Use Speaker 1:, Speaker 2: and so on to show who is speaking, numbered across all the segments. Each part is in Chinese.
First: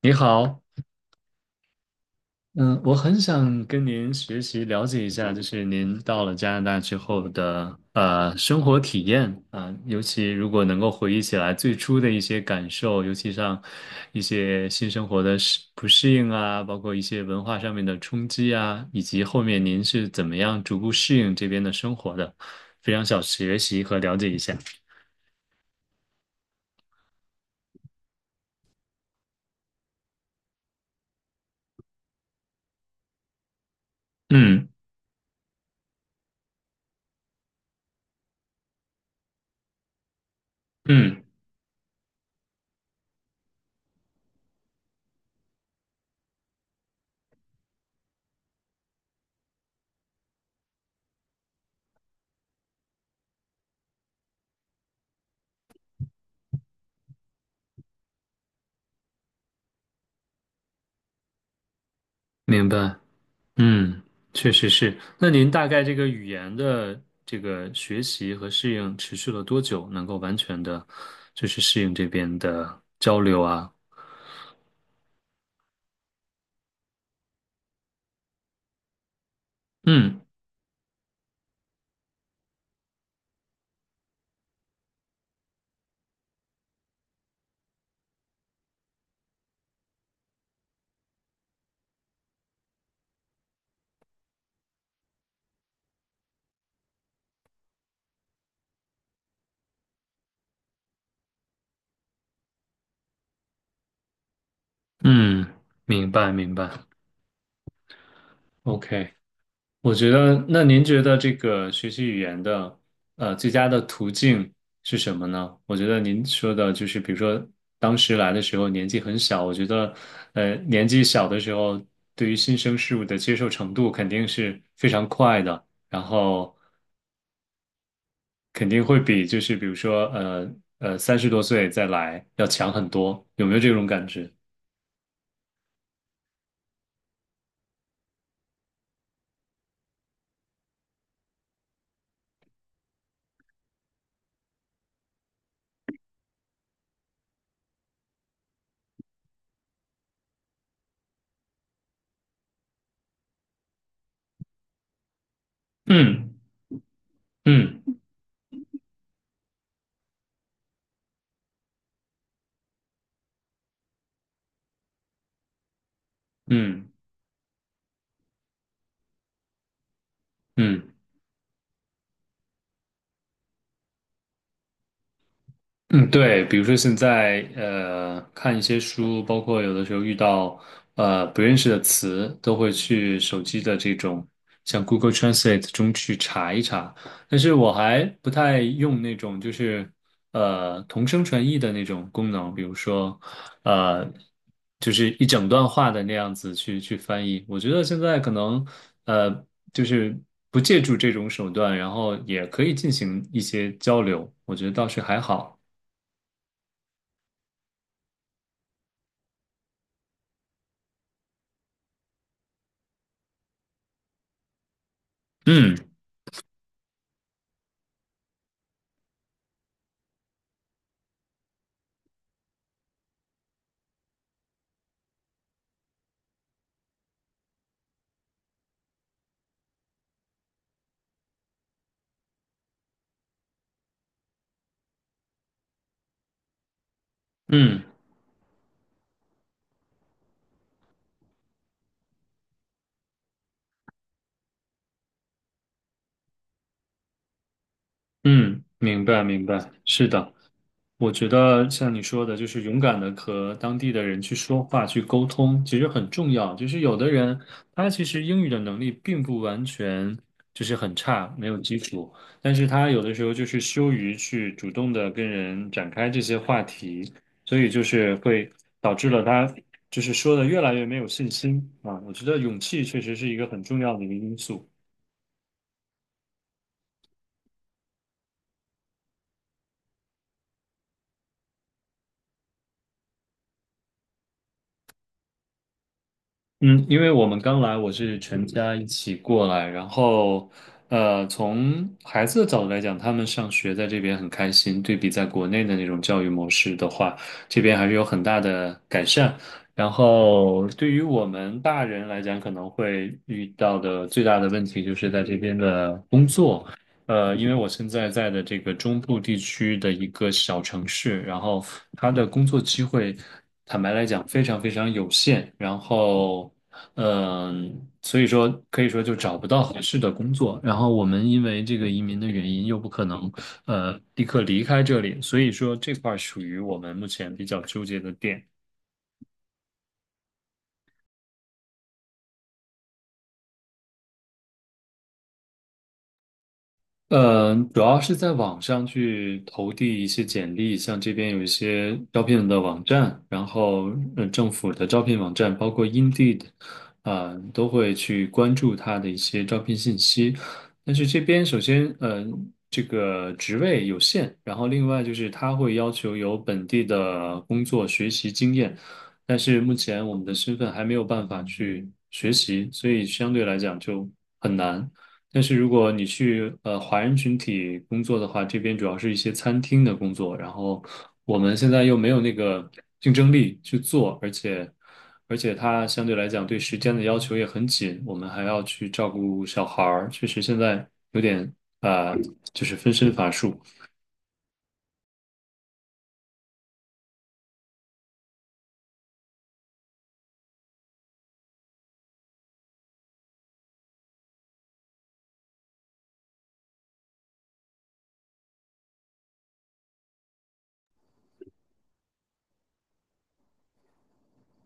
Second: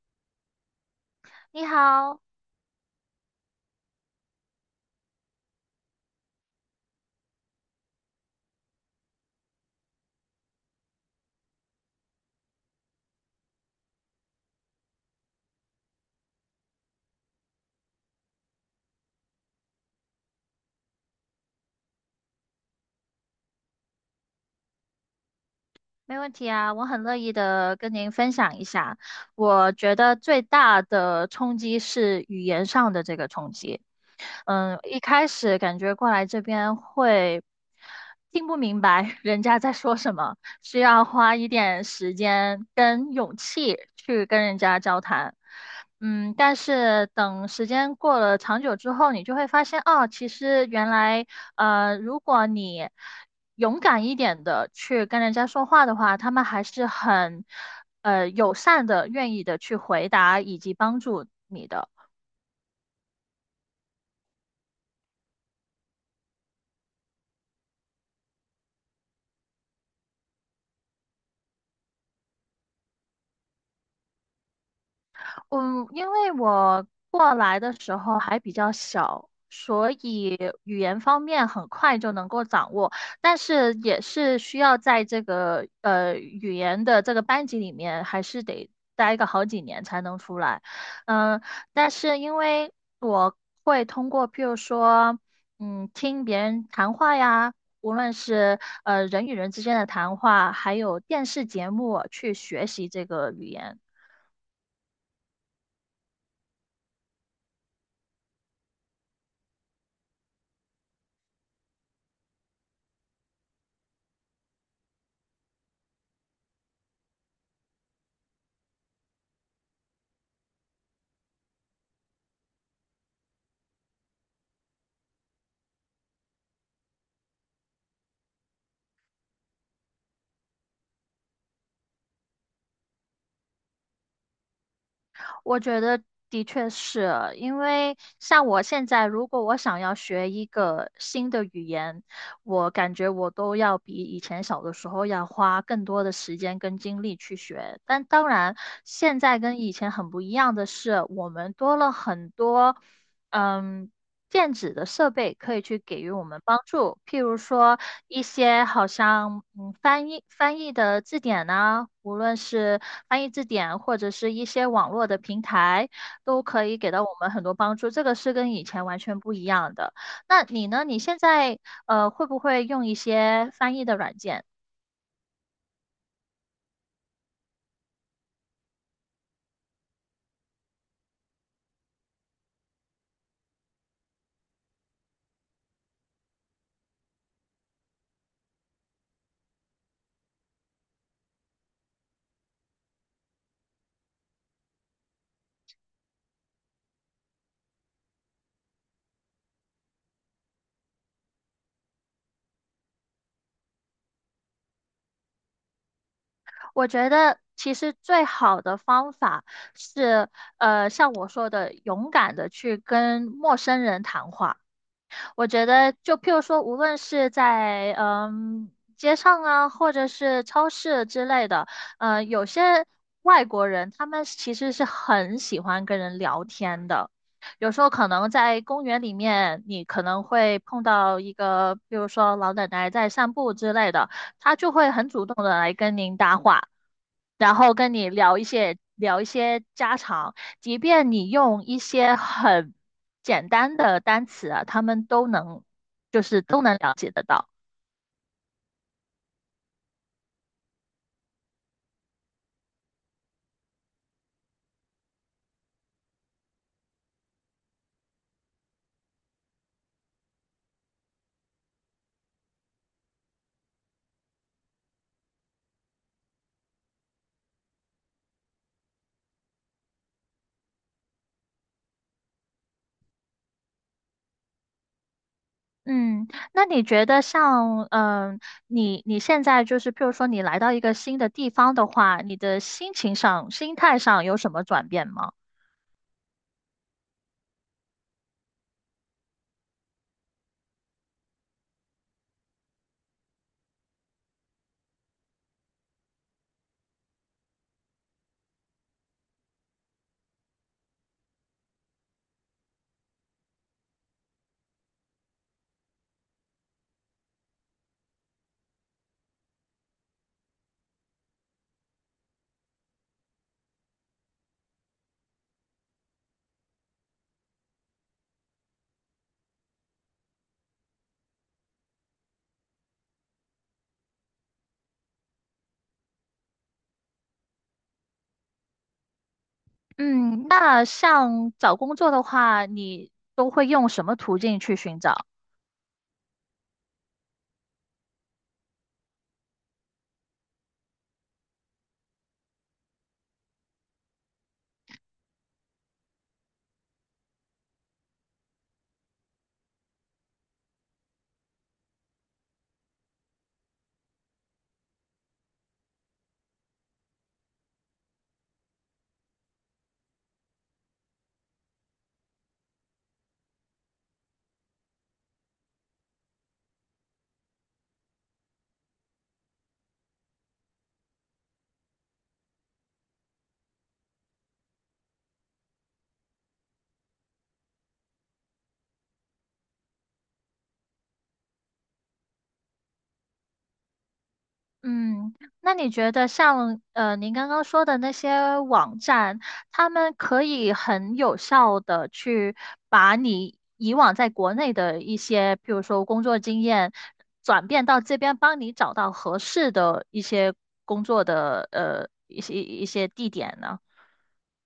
Speaker 1: 你好，
Speaker 2: 你好，
Speaker 1: 嗯，我很想跟您学习了解一下，就是您到了加拿大之后的生活体验啊，尤其如果能够回忆起来最初的一些感受，尤其像一些新生活的适不适应啊，包括一些文化上面的冲击啊，以及后面您是怎么样逐步适应这边的生活的，非常想学习和了解一下。
Speaker 2: 没问题啊，我很乐意的跟您分享一下。我觉得最大的冲击是语言上的这个冲击。
Speaker 1: 嗯
Speaker 2: 嗯，一开始感觉过来这边会听不明白 人家在说什么，需要
Speaker 1: 嗯，
Speaker 2: 花一点时间跟勇气去跟人家交谈。嗯，但是等时间过了长久之后，你就会发现，哦，其实原来，如果你勇敢一点的去跟人家说话的话，他们还是很，友善的，愿意的去回答以及帮助你的。
Speaker 1: 明白。嗯，确实是。那您大概这个语言的这个学习和适应持续了多久，能够完全的，就是适应这边的交流啊？
Speaker 2: 嗯，因为我过来的时候还比较小，所
Speaker 1: 嗯
Speaker 2: 以语言方面很快就能够掌握，但是也是需要在这个语言的这个班级里面，还是得待个好几年才能出来。嗯，但是因为我会通过，譬如说，嗯，听别人谈话呀。无论是人与人之间的谈话，还有电视节目，去学习这个语言。
Speaker 1: 嗯，明白明白。OK。我觉得，那您觉得这个学习语言的，最佳的途径是什么呢？我觉得您说的就是，比如说当时来的时候年纪很小，我觉得，年纪小的时候，对于新生事物的接受程度肯定是非常快的，然后肯定会比就是比如说，30多岁再来要强很多，有没有这种感觉？
Speaker 2: 我觉得的确是，因为像我现在，如果我想要学一个新的语言，我感觉我都要比以前小的时候要花更多的时间跟精力去学。但当然，现在跟以前很不一样的是，我们多了很多，嗯，电子的设备可以去给予我
Speaker 1: 嗯
Speaker 2: 们帮助，譬如说
Speaker 1: 嗯
Speaker 2: 一些好像翻译的字典呐、无论是翻译字典或者是一些网络的平台，都可以给
Speaker 1: 嗯
Speaker 2: 到我们很多帮助。这个是跟以前完全不一样的。那你
Speaker 1: 嗯。
Speaker 2: 呢？你
Speaker 1: 嗯
Speaker 2: 现在会不会用一些翻译的软件？
Speaker 1: 嗯，对，比如说现在看一些书，包括有的时候遇到不认识的词，都会去手机的这种像 Google Translate 中去查一查。但是我还不太用那种就是同声传译的那种功能，比如说呃就是一整段话的那样子去翻译。我觉得现在可能呃就是不借助这种手段，然后也可以进行一些交流，我觉得倒是还好。
Speaker 2: 我觉得其实最好的方法是像我说的，勇敢的去跟陌生人谈话。我觉
Speaker 1: 嗯
Speaker 2: 得，就譬如说，无论是在街上啊，或者是超市之类的，有些外国人他们其实是很喜欢跟人聊天的。有时候可能在公园里面，你可能会碰到一个，比如说老奶奶在散步之类的，她就会很主动的来跟您搭话。然后
Speaker 1: 嗯
Speaker 2: 跟你聊一些家常，即便你用一些很简单的单词啊，他们都能都能了解得到。
Speaker 1: 嗯，明白明白，是的，我觉得像你说的，就是勇敢的和当地的人去说话、去沟通，其实很重要。就是有的人他其实英语的能力并不完全就是很差，没有基础，但是他有的时候就是羞于去主动的跟人展开这些话题，所以就是会导致了他就是说的越来越没有信心啊。我觉得勇气确实是一个很重要的一个因素。
Speaker 2: 嗯，那你觉得像你现在就是譬如说你来到一个新的地方的话，你的心情上、心态上有什么转变吗？
Speaker 1: 嗯，因为我们刚来，我是全家一起过来，然后，从孩子的角度来讲，他们上学在这边很开心，对比在国内的那种教育模式的话，这边还是有很大的改善。然后，对于我们大人来讲，可能会遇到的最大的问题就是在这边的工作。因为我现在在的这个中部地区的一个小城市，然后它的工作机会，坦白来讲非常非常有限，然后，所以说可以说就找不到合适的工作。然后我们因为这个移民的原因，又不可能立刻离开这里，所以说这块儿属于我们目前比较纠结的点。
Speaker 2: 嗯，那像找工作的话，你都会用什么途径去寻找？
Speaker 1: 主要是在网上去投递一些简历，像这边有一些招聘的网站，然后政府的招聘网站，包括 Indeed，都会去关注它的一些招聘信息。但是这边首先，这个职位有限，然后另外就是它会要求有本地的工作学习经验，但是目前我们的身份还没有办法去学习，所以相对来讲就很难。但是如果你去华人群体工作的话，这边主要是一些餐厅的工作，然后我们现在又没有那个竞争力去做，而且它相对来讲对时间的要求也很紧，我们还要去照顾小孩儿，确实现在有点啊、呃就是分身乏术。
Speaker 2: 嗯，那你觉得像您刚刚说的那些网站，他们可以很有效的去把你以往在国内的一些，譬如说工作经验，转变到这边，帮你找到合适的一些工作的一些地点呢？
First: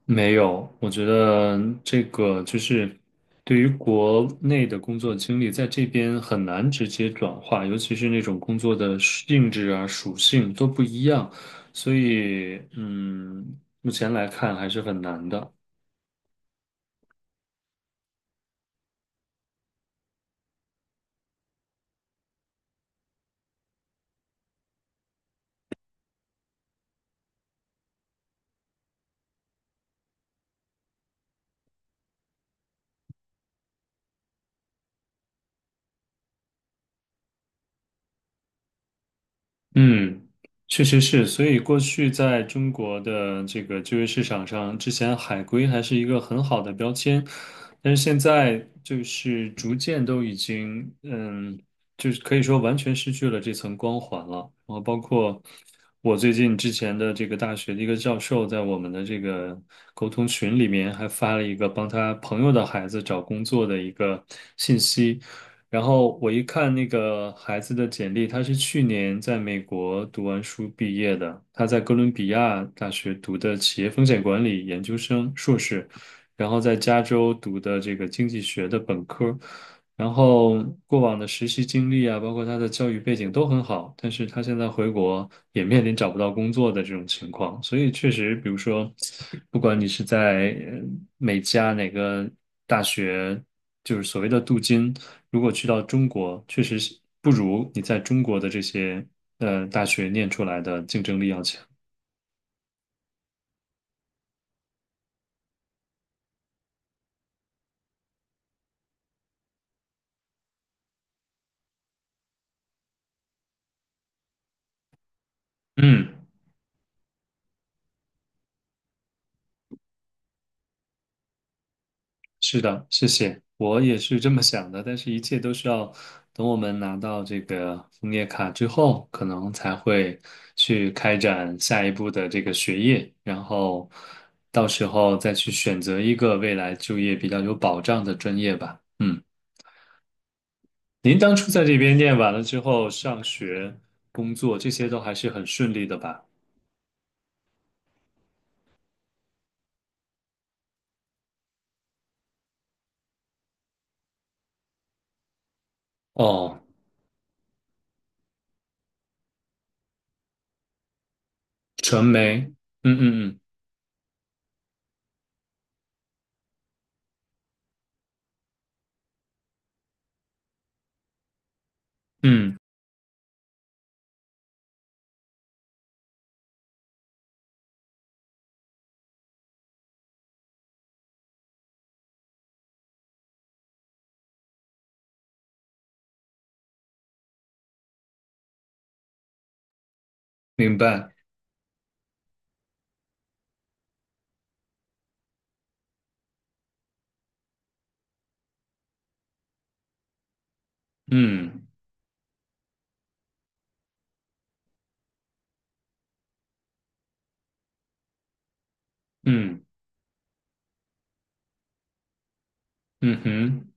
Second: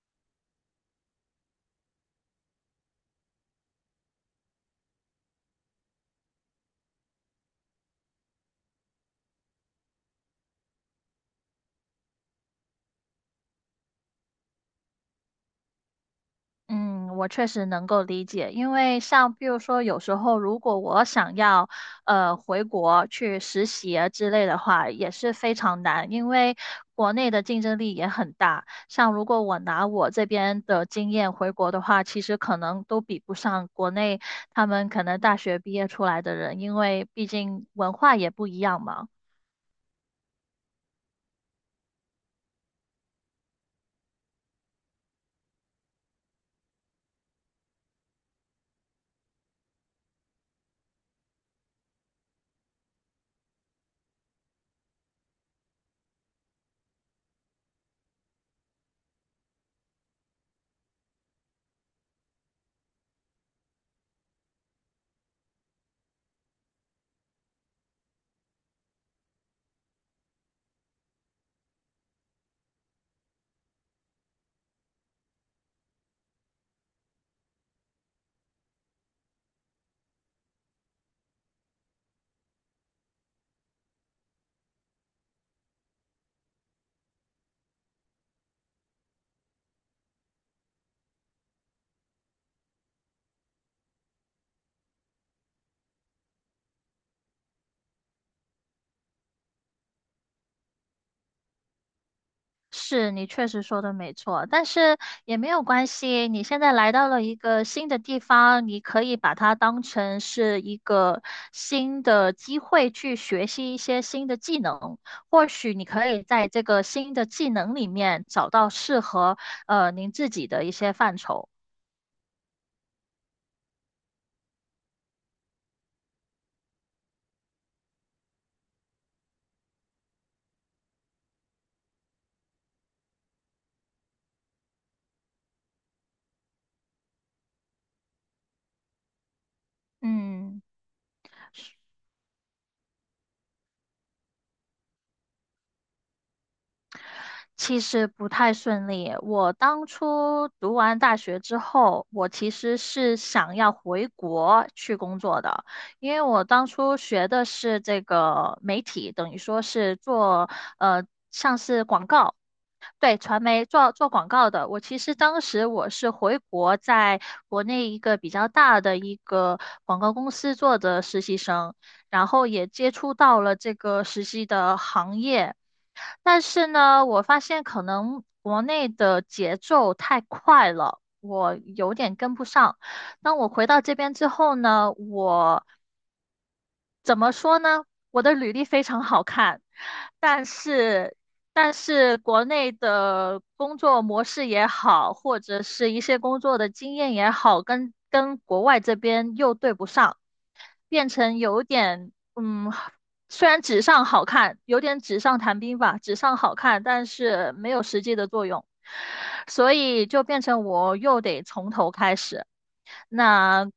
Speaker 1: 没有，我觉得这个就是对于国内的工作经历，在这边很难直接转化，尤其是那种工作的性质啊、属性都不一样，所以目前来看还是很难的。
Speaker 2: 嗯，我确实能够理解，因为像比如说，有时候如果我想要回国去实习啊之类的话，也是非常难，因为国内的竞争力也很大。像如果我拿我这边的经验回国的话，其实可能都比不上国内他们可能大学毕业出来的人，因为毕竟文化也不一样嘛。
Speaker 1: 嗯，确实是，所以过去在中国的这个就业市场上，之前海归还是一个很好的标签，但是现在就是逐渐都已经，就是可以说完全失去了这层光环了。然后包括我最近之前的这个大学的一个教授，在我们的这个沟通群里面还发了一个帮他朋友的孩子找工作的一个信息。然后我一看那个孩子的简历，他是去年在美国读完书毕业的，他在哥伦比亚大学读的企业风险管理研究生硕士，然后在加州读的这个经济学的本科，然后过往的实习经历啊，包括他的教育背景都很好，但是他现在回国也面临找不到工作的这种情况，所以确实，比如说，不管你是在呃美加哪个大学。就是所谓的镀金，如果去到中国，确实是不如你在中国的这些大学念出来的竞争力要强。
Speaker 2: 是你确实说的没错，但是也没有关系。你现在来到了一个新的地方，你可以把它当成是一个新的机会去学习一些新的技能。或许你可
Speaker 1: 嗯，
Speaker 2: 以在这个新的技能里面找到适合您自己的一些范畴。
Speaker 1: 是的，谢谢，我也是这么想的，但是一切都是要等我们拿到这个枫叶卡之后，可能才会去开展下一步的这个学业，然后到时候再去选择一个未来就业比较有保障的专业吧。嗯，
Speaker 2: 嗯。
Speaker 1: 您当初在这边念完了之后，上学、工作这些都还是很顺利的吧？
Speaker 2: 其实不太顺利。我当初读完大学之后，我其实是想要回国去工作的，因为我
Speaker 1: 哦，
Speaker 2: 当初学的是这个媒体，等于说是做呃像是
Speaker 1: 传
Speaker 2: 广告。
Speaker 1: 媒，嗯嗯
Speaker 2: 对，
Speaker 1: 嗯
Speaker 2: 传媒做广告的，我其实当时我是回国，在国内一个比较大的一个广告公司做的实习生，然后
Speaker 1: 嗯，
Speaker 2: 也接触到了这个实习的行业，但是呢，我发现可能国内的节奏太快了，我有点跟不上。当我回到这边之后呢，我怎么说呢？我的履历非常好看，但
Speaker 1: 明白，
Speaker 2: 是国内的工作模式也好，或者是一些工作的经验也好，跟国外这边又对不上，变成有
Speaker 1: 嗯
Speaker 2: 点嗯，虽然纸上好看，有点纸上谈兵吧，纸上好看，但是没有实际的作用，
Speaker 1: 嗯
Speaker 2: 所以就变成我又得从头开始。
Speaker 1: 嗯
Speaker 2: 那
Speaker 1: 哼，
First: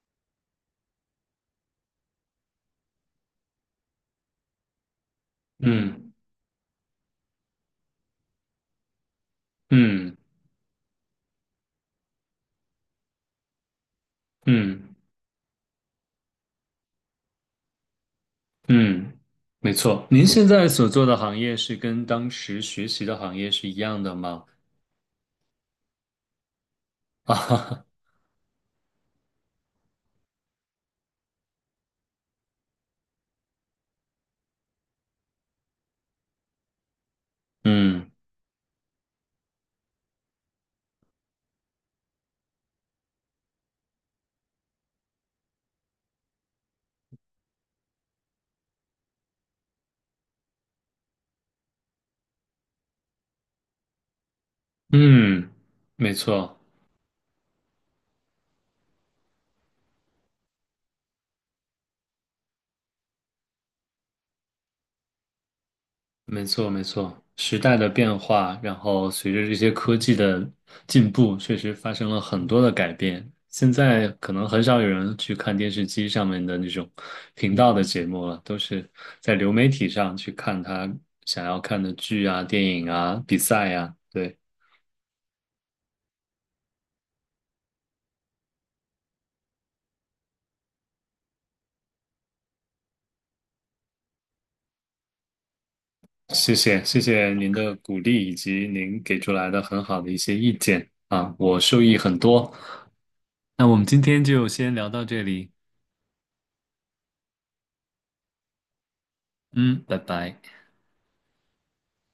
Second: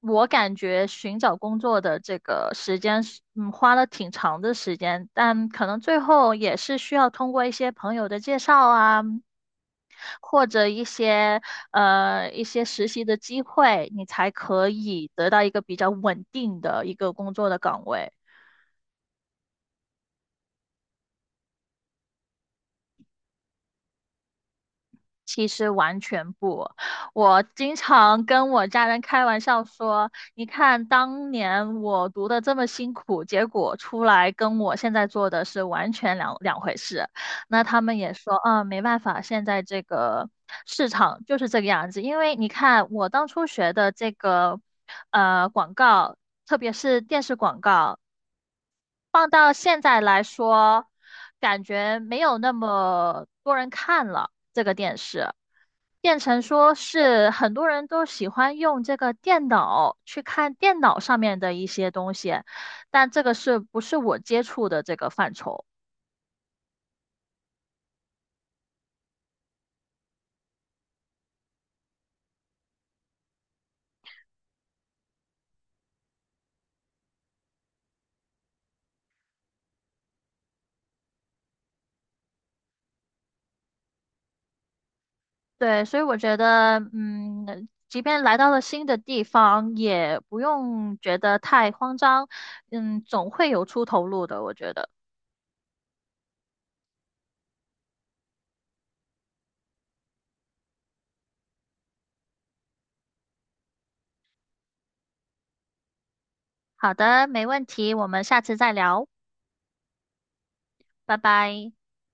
Speaker 2: 我感觉寻找工作的这个时间是，嗯，花了挺长的时间，但可能最
Speaker 1: 嗯
Speaker 2: 后也是需要通过一些朋友的介绍啊，
Speaker 1: 嗯
Speaker 2: 或者一些一些实习的机会，你才可
Speaker 1: 嗯
Speaker 2: 以得到一个比较稳定的一个工作的岗位。
Speaker 1: 嗯，没错。您现在所做的行业是跟当时学习的行业是一样的吗？
Speaker 2: 其实完全不，
Speaker 1: 啊
Speaker 2: 我
Speaker 1: 哈
Speaker 2: 经
Speaker 1: 哈，
Speaker 2: 常跟我家人开玩笑说，你看当年我读的这么辛苦，结果出来跟我现在做的是完全两回事。那他们
Speaker 1: 嗯
Speaker 2: 也说，啊，没办法，现在这个市场就是这个样子。因为你看我当初学的这个广告，特别是电视广告。放到现在来说，感觉没有那么多人看了这个电视，
Speaker 1: 嗯，没
Speaker 2: 变成
Speaker 1: 错。
Speaker 2: 说是很多人都喜欢用这个电脑去看电脑上面的一些东西，但这个是不是我接触的这个范畴？
Speaker 1: 没错，没错，时代的变化，然后随着这些科技的进步，确实发生了很多的改变。现在可能很少有人去看电视机上面的那种频道的节目了，都是在流媒体上去看他想要看的剧啊、电影啊、比赛呀。对，
Speaker 2: 对，所以我觉得，嗯，即便来到了新的地方，也不用觉得太慌张，嗯，总会有出头路的，我觉得。
Speaker 1: 谢谢，谢谢您的鼓励以及您给出来的很好的一些意见啊，我受益很多。那我们今天就先聊到这里，
Speaker 2: 好的，没问题，我们下次再聊，
Speaker 1: 嗯，拜拜。
Speaker 2: 拜拜。